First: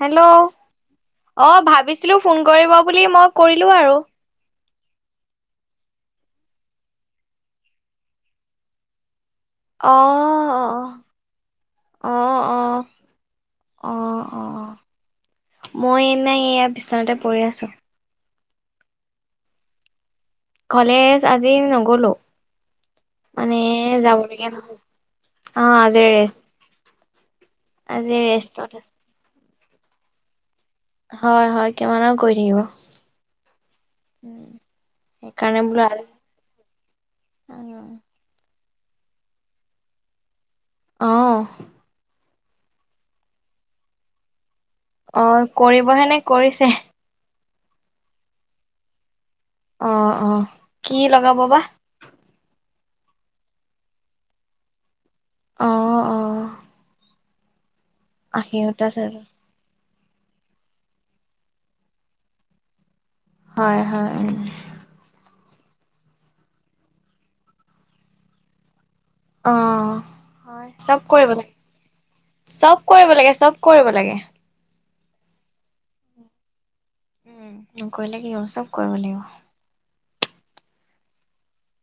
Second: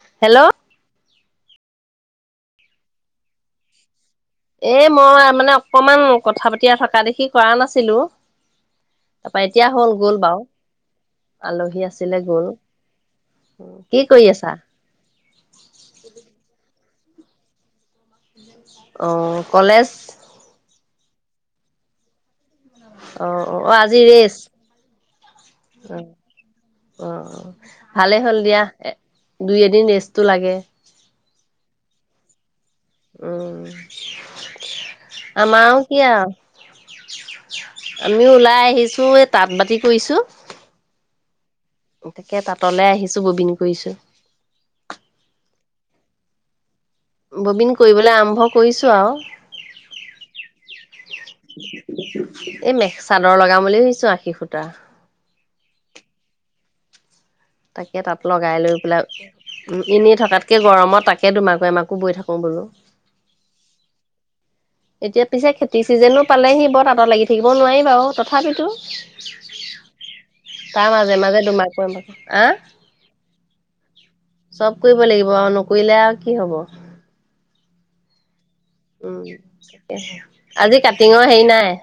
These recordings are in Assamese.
হেল্ল'। অ ভাবিছিলো ফোন কৰিব বুলি মই কৰিলো আৰু। এ মই মানে অকমান কথা পাতিয়ে থকা দেখি কৰা নাছিলো। তাৰপা এতিয়া হ'ল অ গল বাৰু, অ আলহী আছিলে গল, অ অ কি কৰি অ অ আছা? স্থানতে পৰি আছো। অ কলেজ। কলেজ আজি নগ'লো। অঁ অঁ মানে অঁ অঁ, আজি ৰেচ যাবলগীয়া নহল অ আজি ৰেষ্ট অ আজি ভালেই হ'ল দিয়া ৰেষ্টত এ আছে দুই এদিন ৰেচ। ৰেচটো লাগে। হয় হয় কিমান আৰু কৈ থাকিম। উম সেইকাৰণে বোলো আমাৰও কি আও আজি আমিও ওলাই আহি। ছো এ তাঁত বাতি কৰিছো। অঁ। তাকে তাতলে আহিছোঁ ববিন কৰিছোঁ। অঁ। কৰিবহে নে কৰিছে। ববিন কৰিবলৈ আৰম্ভ কৰিছো আৰু। অঁ অঁ, কি লগাব বা। এই মেখ চাদৰ লগাম বুলি ভাবিছো আশী সুতা অ অ তাকে তাত লগাই লৈ আশীটা পেলাই। চাদৰ এনে থকাতকে গৰমত তাকে দুমাকৈ এমাকো বৈ থাকো বলো। হয় হয়। এতিয়া পিছে খেতি চিজনো পালেহি বৰ তাঁত লাগি থাকিব নোৱাৰি বাৰু তথাপিতো। অ হয় তাৰ চব মাজে কৰিব মাজে লাগে দুমাকো এমাকো আহ চব কৰিব লাগে চব কৰিব লাগে। চব কৰিব লাগিব আৰু নকৰিলে আৰু কি হব। উম কলে কি হব চব। কৰিব লাগিব উম সেইতোয়ে। আজি কাটিঙৰ হেৰি নাই।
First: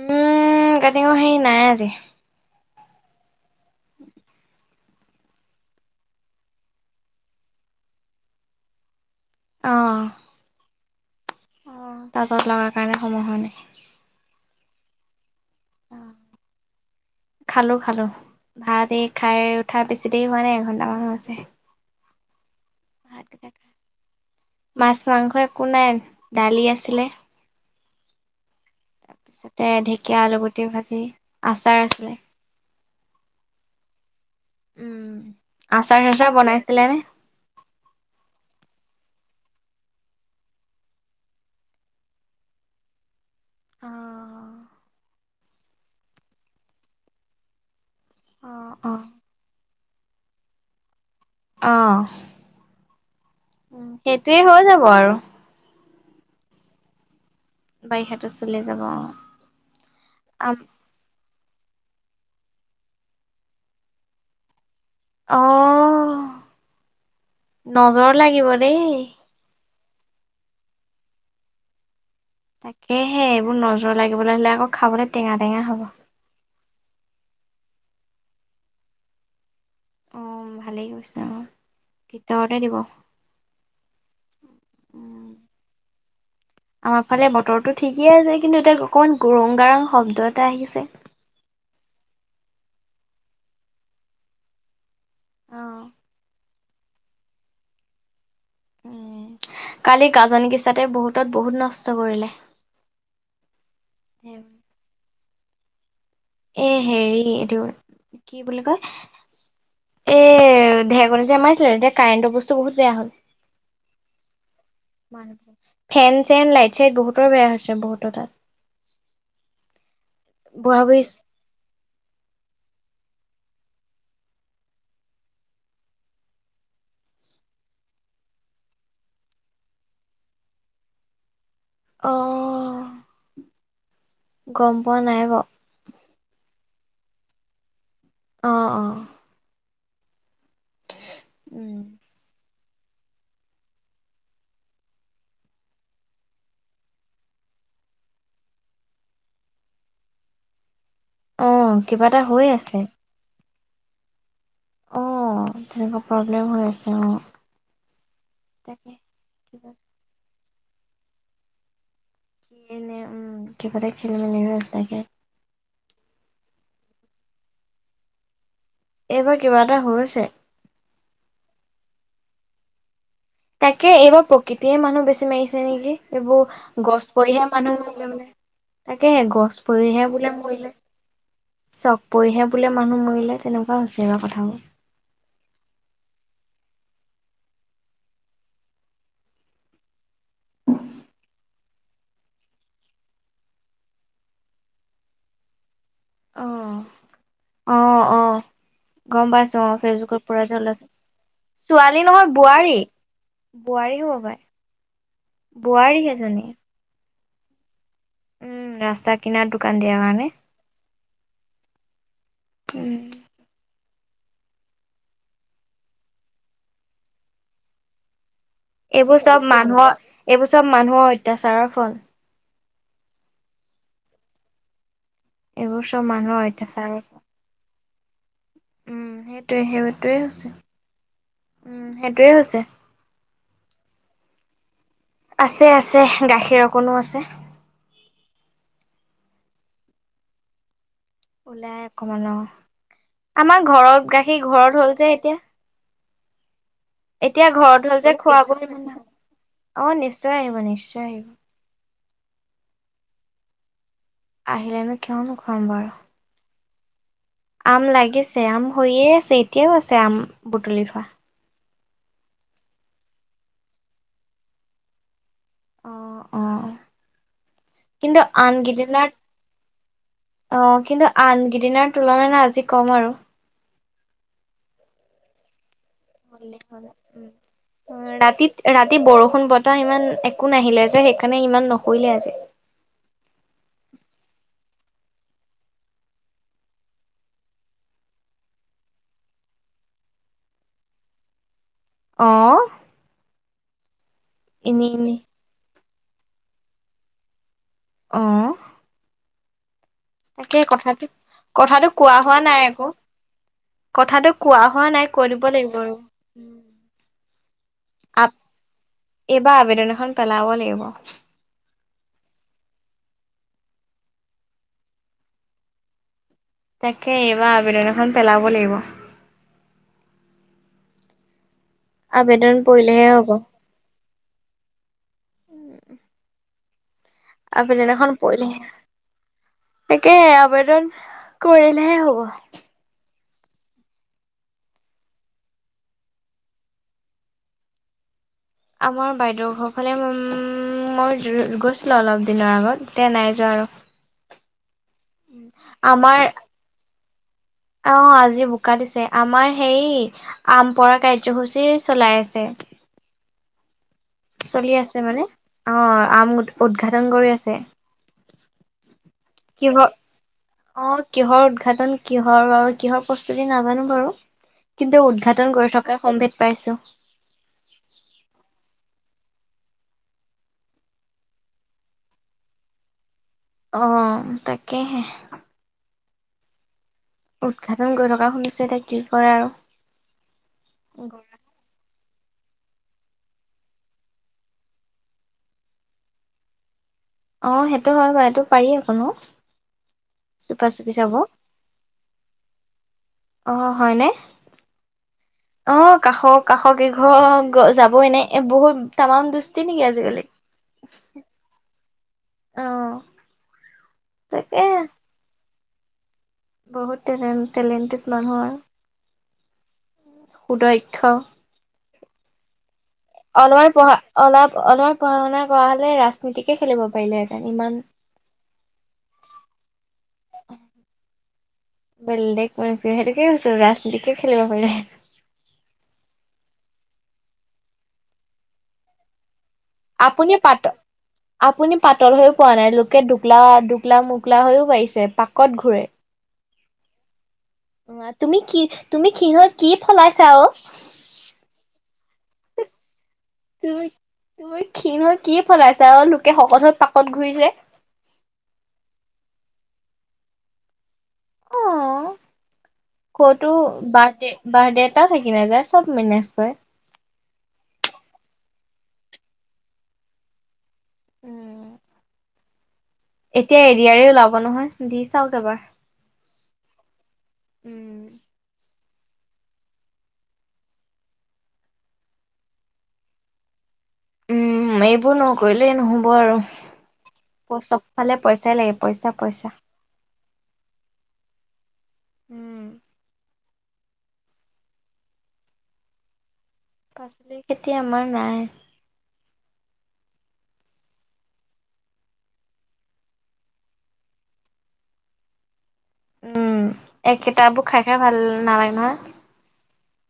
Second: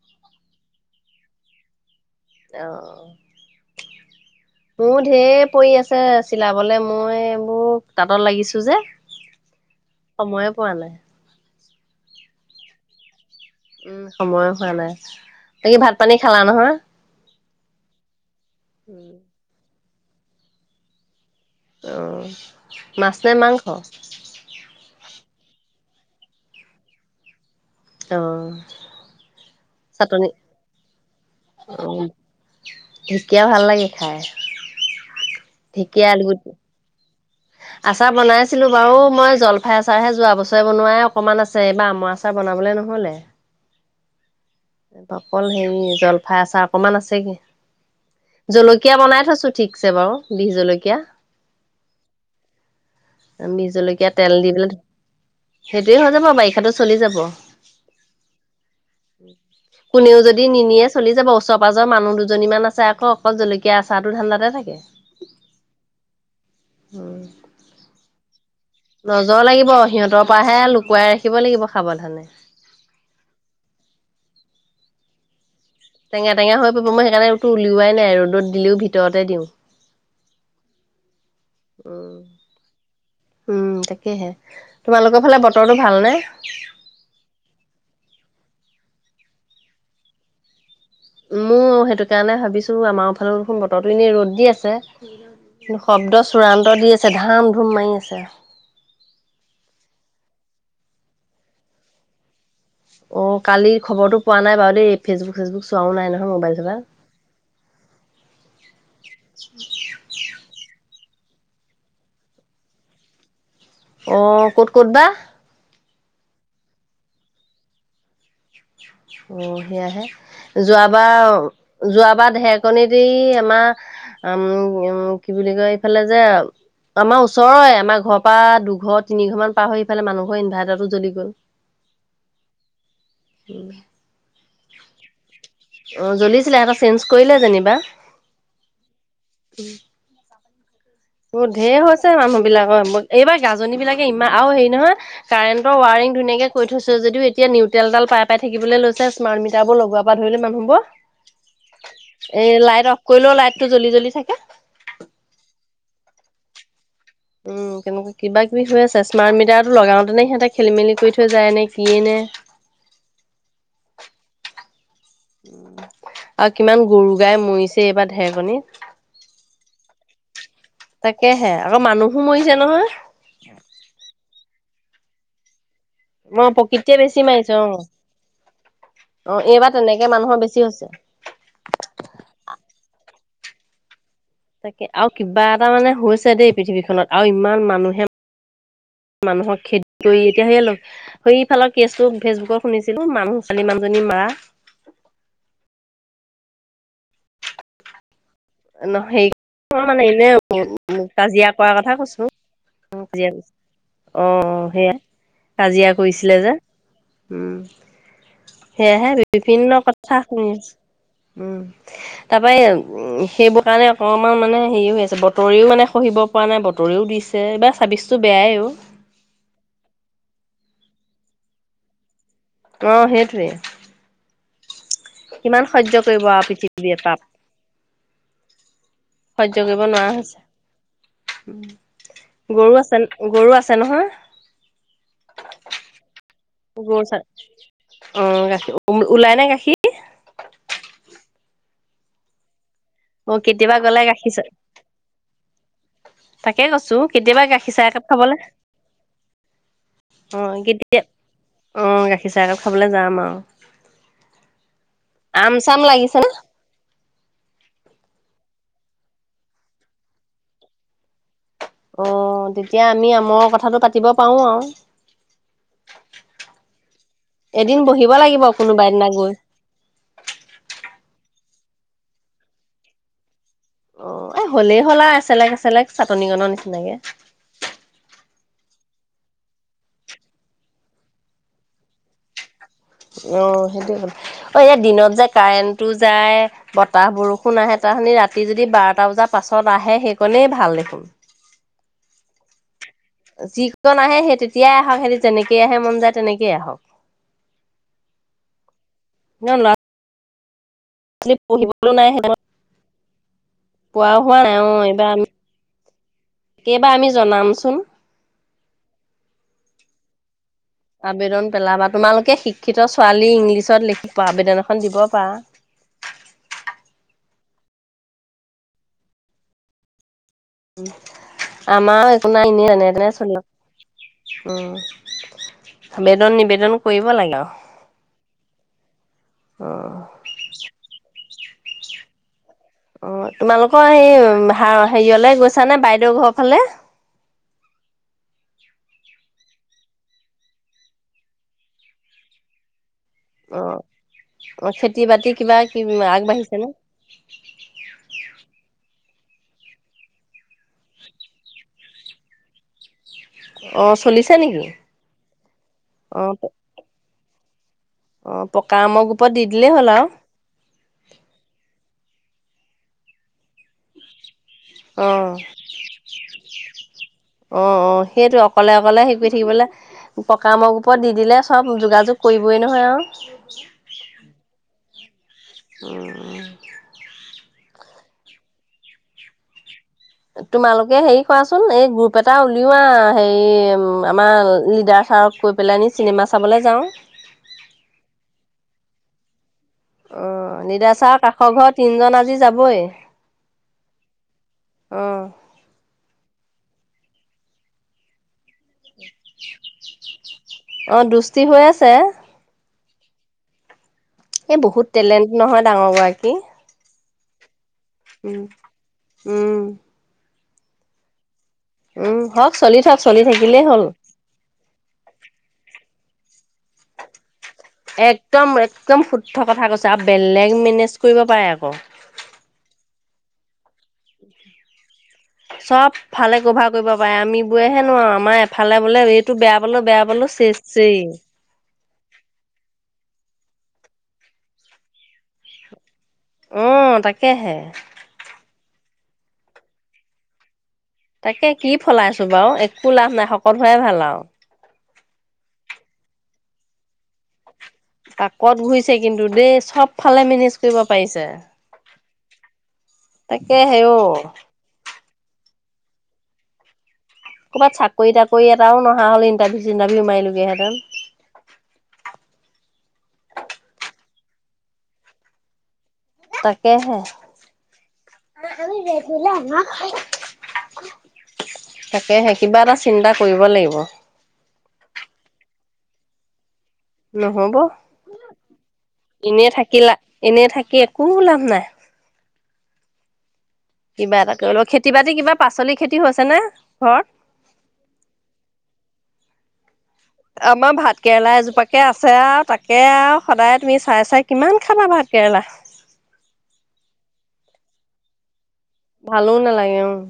উম কাটিঙৰ সেই নাই আজি। অ'। উম। মোৰ ঢেৰ পৰি আছে চিলাবলে মই এইবোৰ তাঁতত লাগিছো যে। অ সময়ে পোৱা নাই। প'ত লগাৰ কাৰণে সময় হয় নাই। উম সময়ো হোৱা নাই। বাকী ভাত পানী খালা নহয়? খালো খালো। ভাতে খাই উ উঠা বেছি দেৰি হোৱা নাই এঘণ্টা মান হৈছে অঁ মাছে মাংস মাছ মাংস একো নাই দালি আছিলে। অঁ! তাৰপিছতে ঢেকীয়া আলুগুটি ভাজি আচাৰ অ', আছিলে ঢেকীয়া ভাল লাগে খাই, উম ঢেকীয়া আচাৰ আচাৰ আলুগুটি। বনাইছিলে নে আচাৰ বনাইছিলো বাৰু মই জলফাই আচাৰহে যোৱা বছৰে বনোৱাই অকনমান আছে এইবাৰ আমৰ আচাৰ বনাবলে নহলে।। অঁ! অকল হেৰি জলফাই আচাৰ অকণমান আছেগৈ অ জলকীয়া অ বনাই থছো ঠিক।। থৈছে বাৰু বি জলকীয়া আহ বিহ জলকীয়া তেল সেইটোৱে দি পেলাই হৈ যাব আৰু সেইটোৱে হৈ যাব বাৰিষাটো চলি যাব বাৰিষাটো চলি যাব অঁ কোনেও যদি নিনিয়ে চলি যাব ওচৰ পাজৰ মানুহ দুজনীমান আছে আকৌ অকল জলকীয়া আচাৰ ধান্ডাতে থাকে অঁ! উম, নজৰ লাগিব দেই। নজৰ লাগিব সিহঁতৰ পৰাহে লুকুৱাই ৰাখিব লাগিব সাৱধানে তাকেহে এইবোৰ নজৰ লাগিবলৈ হিললে আকৌ খাবলৈ টেঙা টেঙা হ'ব। টেঙা টেঙা হৈ। মই সেইকাৰণেতটো উলওৱাই ৰদত দিলেও ভিতৰতে দিওঁ অ ভালেই কৈছে অ উম। ভিতৰতে দিব উ উম তাকেহে। তোমালোকৰ ফালে বতৰটো ভালনে? আমাৰ ফালে বতৰটো ঠিকেই আছে কিন্তু এতিয়া কণ গুৰং গাৰাং শব্দ এটা আহিছে মোৰ সেইটো কাৰণে ভাবিছো আমাৰ ফালে দেখোন বতৰটো এনেই ৰ'দ দি আছে কি অ', শব্দ চূড়ান্ত দি আছে ধাম ধুম মাৰি আছে উ কালি গাজনি গিচাতে বহুতত বহুত নষ্ট কৰিলে অ কালি খবৰতটো পোৱা নাই বাৰু দেই ফেচবুক ফেচবুক চোৱাও নাই নহয় মোবাইল এ চোবাইল। হেৰি এইটো কি বুলি কয় এ মাইছিলে তেতিয়া কাৰেণ্টৰ বস্তু বহুত বেয়া হ'ল অ ক'ত ক'ত বা? মানুহে ফেন চেন লাইট চাইট বহুতৰ বেয়া হৈছে বহুতৰ তাত অ সেয়াহে বুঢ়া বুঢ়ী যোৱাবাৰ যোৱাবাৰ ঢেৰকণী দি আমাৰ উম উম কি বুলি কয় ইফালে যে আমাৰ ওচৰৰে আমাৰ ঘৰৰ পৰা দুঘৰ তিনি ঘৰ মান পাৰ হৈ ইফালে মানুহৰ ইনভাৰ্টাৰটো জ্বলি গ'ল। অহ। গম পোৱা নাই বাওঁ। চেনজ কৰিলে যেনিবা। অহ অহ। উম [unintelligible] উ উম ঢেৰ হৈছে মানুহ। বিলাকৰ এইবাৰ গাজনী বিলাকে ইমান আৰু হেৰি নহয় কাৰেণ্টৰ ৱাৰিং ধুনীয়াকে কৈ থৈছ যদিও এতিয়া নিউট্ৰেলডাল পাই পাই থাকিবলৈ লৈছে স্মাৰ্ট মিটাৰ বোৰ লগোৱাৰ পৰা ধৰিলে অ কিবা এটা মানুহবোৰ। হৈ এ আছে লাইট অফ কৰিলেও লাইট। টো জলি জলি থাকে। অ তেনেকুৱা প্ৰব্লেম হৈ আছে। অ উম কেনেকুৱা কিবা কিবি হৈ তাকে আছে স্মাৰ্ট কিবা মিটাৰটো লগাওতেনে সিহঁতে। খেলি মেলি কৰি থৈ যায় এনেকৈ। কি ন উম কিবাটা খেলি মেলি চাগে। আৰু কিমান গৰু গাই মৰিছে এইবাৰ ঢেৰকনিতত। এইবাৰ কিবা এটা হৈছে তাকেহে আকৌ মানুহো মৰিছে নহয়। তাকে এইবাৰ প্ৰকৃৃত। ধেই মানুহ বেছি মাৰিছে নেকি। অ, এইবোৰ প্ৰকৃতিয়ে গছ বেছি পৰিহে মাৰিছে অ, মানুহ মৰিলে মানে তাকেহে অ, গছ এইবাৰ তেনেকে পৰিহে বোলে মানুহৰ বেছি মৰিলে হৈছে চক পৰিহে বোলে মানুহ মৰিলে। তেনেকুৱা হৈছে। এইবাৰ কথাবোৰ তাকে আৰু কিবা এটা মানে হৈছে দেই। পৃথিৱীখনত আৰু ইমান মানুহে মানুহক খেতি কৰি এতিয়া সেই সেইফালৰ কেছটো ফেচবুকৰ শুনিছিলো মানুহ ছোৱালী মানুহজনী মৰা। অহ অহ অ ন গম হেৰি পাইছো অ মানে ফেচবুকত এনে পুৰা যে ওলাইছে কাজিয়া কৰা কথা ছোৱালী কৈছো নহয় বোৱাৰী বোৱাৰী হ'ব অ পাই সেয়া কাজিয়া বোৱাৰী কৰিছিলে সেইজনী যে। উম। উম সেয়হে ৰাস্তা কিনাৰত বিভিন্ন দোকান দিয়াৰ কথা কাৰণে শুনিছো উম তাৰ পৰাই উম সেইবোৰ কাৰণে। অকণমান মানে হেৰি হৈ আছে বতৰিও মানে খহিব পৰা নাই বতৰিও দিছে এইবাৰ চাব্বভিচটো এইবোৰ চব মানুহৰ এইবোৰ চব। মানুহৰ অত্যাচাৰৰ ফল। অ সেইটোৱে। কিমান এইবোৰ সহ্য চব কৰিব মানুহৰ আৰু পৃথিৱী অত্যাচাৰৰ ফল এটাত। উম সেইটোৱে সহ্য কৰিব নোৱাৰা সেইটোৱে হৈছে, উম সেইটোৱে হৈছে গৰু আছে গৰু আছে নহয়। আছে আছে। গাখীৰ অকণো আছে অ গাখীৰ ওলাই নে গাখীৰ- ওলাই অকমান, অ'! অ' আমাৰ কেতিয়াবা গ'লে ঘৰত গাখীৰ চ, ঘৰত হ'ল যে এতিয়া তাকে কৈছোঁ, কেতিয়াবা এতিয়া গাখীৰ ঘৰত চাহ হ'ল একাপ যে খাবলৈ, খোৱাব অ নিশ্চয় অ'হ আহিব নিশ্চয় কেতিয়া, আহিব অ'হ গাখীৰ চাহ একাপ খাবলে যাম আৰু। [unintelligible] আহিলেনো কিয় আম নোখোৱাম চাম বাৰু! লাগিছে নে আম লাগিছে, আম হৈয়ে আছে। এতিয়াও আছে আম, বুটলি থোৱা। অ'হ তেতিয়া আমি আমৰ কথাটো পাতিব পাৰোঁ আৰু। অ' অ' এদিন বহিব কিন্তু লাগিব আন কোনোবা এদিনা গিদিনাত, গৈ। অ'হ কিন্তু আন সিদিনাৰ তুলনাত আজি কম আৰু অ' এ, হ'লেই হ'ল আৰু এছেলেক, এছেলেক। উ ৰাতিত ৰাতি বৰষুণ বতাহ ইমান একোঁ নাহিলে যে, সেইকাৰণে ইমান নহৰিলে আজি। অ সেইটো হ'ল, অ ইয়াত দিনত যে কাৰেণ্টটো যায়, বতাহ বৰষুণ আহে, তাহানি ৰাতি যদি বাৰটা বজাৰ পাছত আহে, সেই কণেই ভাল দেখোন। অ'হ! যিকন নাহে, সেই তেতিয়াই আহক, সিহঁতি যেনেকেইে আহে মন যায় তেনেকেই আহক। অ'হ। নহয় ল'ৰা সেই কথাটো, ছোৱালী কথাটো কোৱা হোৱা নাই আকৌ। কোৱা কথাটো হোৱা নাই, অ' এইবাৰ কৈ আমি, দিব লাগিব আৰু। এইবাৰ আমি জনামচোন। এইবাৰ আবেদনখন পেলাব লা আবেদন পেলাবা তোমালোকে শিক্ষিত ছোৱালী, ইংলিছত লিখি আবেদনখন দিব পাৰা। তাকে, এইবাৰ আবেদন এখন পেলাব লাগিব। উম! আমৰ একো নাই, আবেদন ইনেই এনেদৰে পৰিলেহে হ'ব। চলি উম! আবেদন নিবেদন কৰিব লাগে আৰু আবেদন এখন পৰিলে, অ তাকে আবেদন কৰিলে হে হ'ব। অ' তোমালোকৰ সেই, হেৰিয়লে গৈছা নে? বাইদেউৰ ঘৰৰ ফালে? আমাৰ বাইদেউৰ ঘৰৰ ফালে উম, মই গৈছিলোঁ অলপ দিনৰ আগত। এতিয়া নাই যোৱা অ আৰু, অ খেতি বাতি কিবা কি আমাৰ, আগবাঢ়িছে নে অ'হ আজি বোকা দিছে, তে আমাৰ হেৰি আম পৰা কাৰ্যসূচীৰ চলাই আছে। [unintelligible] নেকি চলি আছে মানে। অ' আম উদঘাটন কৰি আছে। তে অ পকা আমৰ ওপৰত দি দিলেই হ'ল আৰু অ কিহৰ উদঘাটন কিহৰ ব কিহৰ প্ৰস্তুতি নাজানো বাৰু কিন্তু অ উদঘাটন কৰি থকা সম্ভেদ পাইছো অ অ সেইটো অকলে অকলে শিকি পকিবলে পকা মগ ওপৰত দি দিলে চব যোগাযোগ কৰিবই নহয় আৰু অ তাকেহে [inaudible] অ উদঘাটন কৰি থকা শুনিছো এতিয়া কি কৰে আৰু তোমালোকে হেৰি কৰাচোন এই গ্ৰুপ পেটা উলিওৱা হেৰি আমাৰ লিডাৰ চাৰক কৈ পেলাইনি চিনেমা চাবলৈ যাও অ সেইটো হয় বাৰু এইটো পাৰি আকৌ ন অ চুপা চুপি চাব নিদাচাৰ কাষৰ ঘৰ তিনজন আজি যাবই অ হয়নে অঁ অ কাষৰ কাষ কেইঘৰ যাবই ন এ বহুত তামাম দুস্তি নেকি আজিকালি অ', দুষ্টি হৈ আছে, অ' এই তাকে বহুত টেলেণ্ট নহয় ডাঙৰগৰাকী বহুত এনে টেলেণ্টেড মানুহৰ উম সুদক্ষ উম হওক চলি থাক চলি থাকিলেই অলমান হ'ল। পঢ়া অলপ অলপমান পঢ়া শুনা কৰা হলে ৰাস ৰাজনীতিকে খেলিব পাৰিলে আৰু একদম একদম শুদ্ধ কথা কৈছে আৰু বেলেগ মেনেজ কৰিব পাৰে আকৌ কিছ ৰা [unintelligible] চব ভালে গোভ [unintelligible] কৰিব পাৰে আমি বোৰে হেনোৱাৰো আমাৰ এফালে বোলে বেয়া পালোঁ বেয়া পালোঁ আপুনি চেচ পাত চেই আপুনি পাতল হৈও পোৱা নাই লোকে দুকলা [unintelligible] দোকলা মোকলা হৈয়ও পাইছে পাকত ঘূৰে। [unintelligible] অ তাকে অ তুমি কি তুমি খিণ হৈ কি ফলাইছা অ [unintelligible] তাকে কি ফলাইছো বাৰু একো লাভ না তুমি, তুমি ক্ষিণ‌হৈ কি ফলাইছা অ' লো কে শকত হৈ পাকত ঘূৰিছে। পাকত ঘুৰিছে কিন্তু দেই। চব ফালে মেনেজ কৰিব পাৰিছে। অ'! ক'তো, তাকে হেও বাৰ্থডে, বাৰ্থডে এটা থাকি নাযায়, চব মেনেজ কৰে। ক'ৰবাত চাকৰি তাকৰি এটাও নহা হ'ল। ইণ্টাৰভিউ চিটাৰভিউ মাৰিলোগেহেঁন। উম! এতিয়া এ ডি আৰ ই ওলাব নহয়, দি চাওঁক এবাৰ। তাকেহে! তাকেহে কিবা এটা চিন্তা কৰিব লাগিব। উম এইবোৰ নকৰিলেই নহ'ব আৰু নহ'ব চবফালে পইচাই লাগে পইচা এনে পইচা থাকিলা, এনে থাকি একো লাভ নাই। কিবা এটা কৰিলেও, খেতি বাতি কিবা, পাচলি খেতি হৈছে নে? ঘৰত? পাচলিৰ খেতি আমাৰ নাই। আমাৰ ভাত কেৰেলা এজোপাকে আছে আৰু, তাকে আৰু, সদায় তুমি চাই, চাই কিমান খাবা, ভাত কেৰেলা। উম! একেইটাবোৰ খাই খাই ভাল নালাগে। নহয় ভালোঁ নালাগে, উম!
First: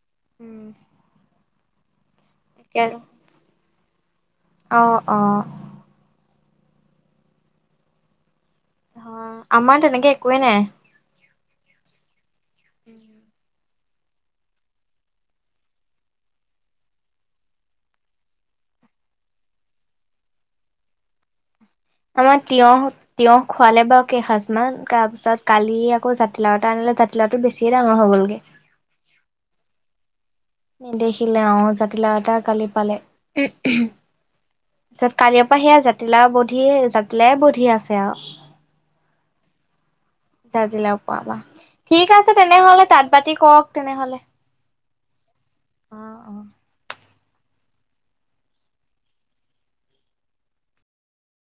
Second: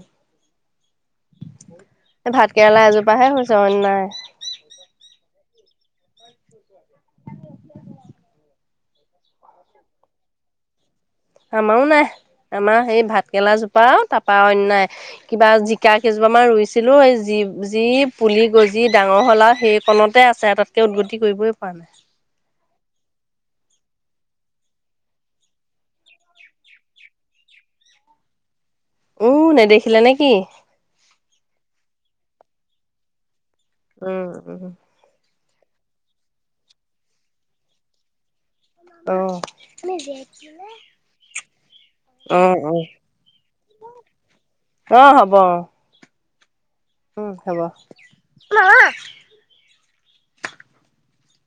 [inaudible] ভাত কেৰেলা এজোপা হে হৈছে, অন্য নাই। [unintelligible] অঁ! অঁ! অ' আমাৰ তেনেকে একোৱেই নাই। আমাৰো নাই। আমাৰ সেই ভাতকেৰেলা জোপ তপা আৰু, তাৰপৰা অন্য নাই। কিবা, জিকা কেইজোপামান ৰুইছিলোঁ, এই যি, যি পুলি গজি ডাঙৰ হ'ল আৰু, সেইকণতে আছে আৰু, তাতকৈ উদগতি কৰিবই পৰা নাই। আমাৰ তিয়হ, তিয়হ খুৱালে বাৰু কেইসাঁজমান। তাৰপিছত কালি আকৌ জাতিলাও এটা আনিলে, জাতিলাওটো বেছিয়ে ডাঙৰ হৈ গ'লগে। উ'! নেদেখিলে নে কি? নেদেখিলে অ'হ! জাতিলাও এটা কালি পালে। উম! তাৰপা সেইয়া জাতিলাও বধি, জাতিলাওয়ে বধি আছে আৰু। অ জাতিলাউ পৰা পা। ঠিক আছে অ তেনেহলে, অ তাঁত বাতি কৰক তেনেহ'লে। অ' হ'ব। ব অ'! অ' অ'। উম, হ'ব।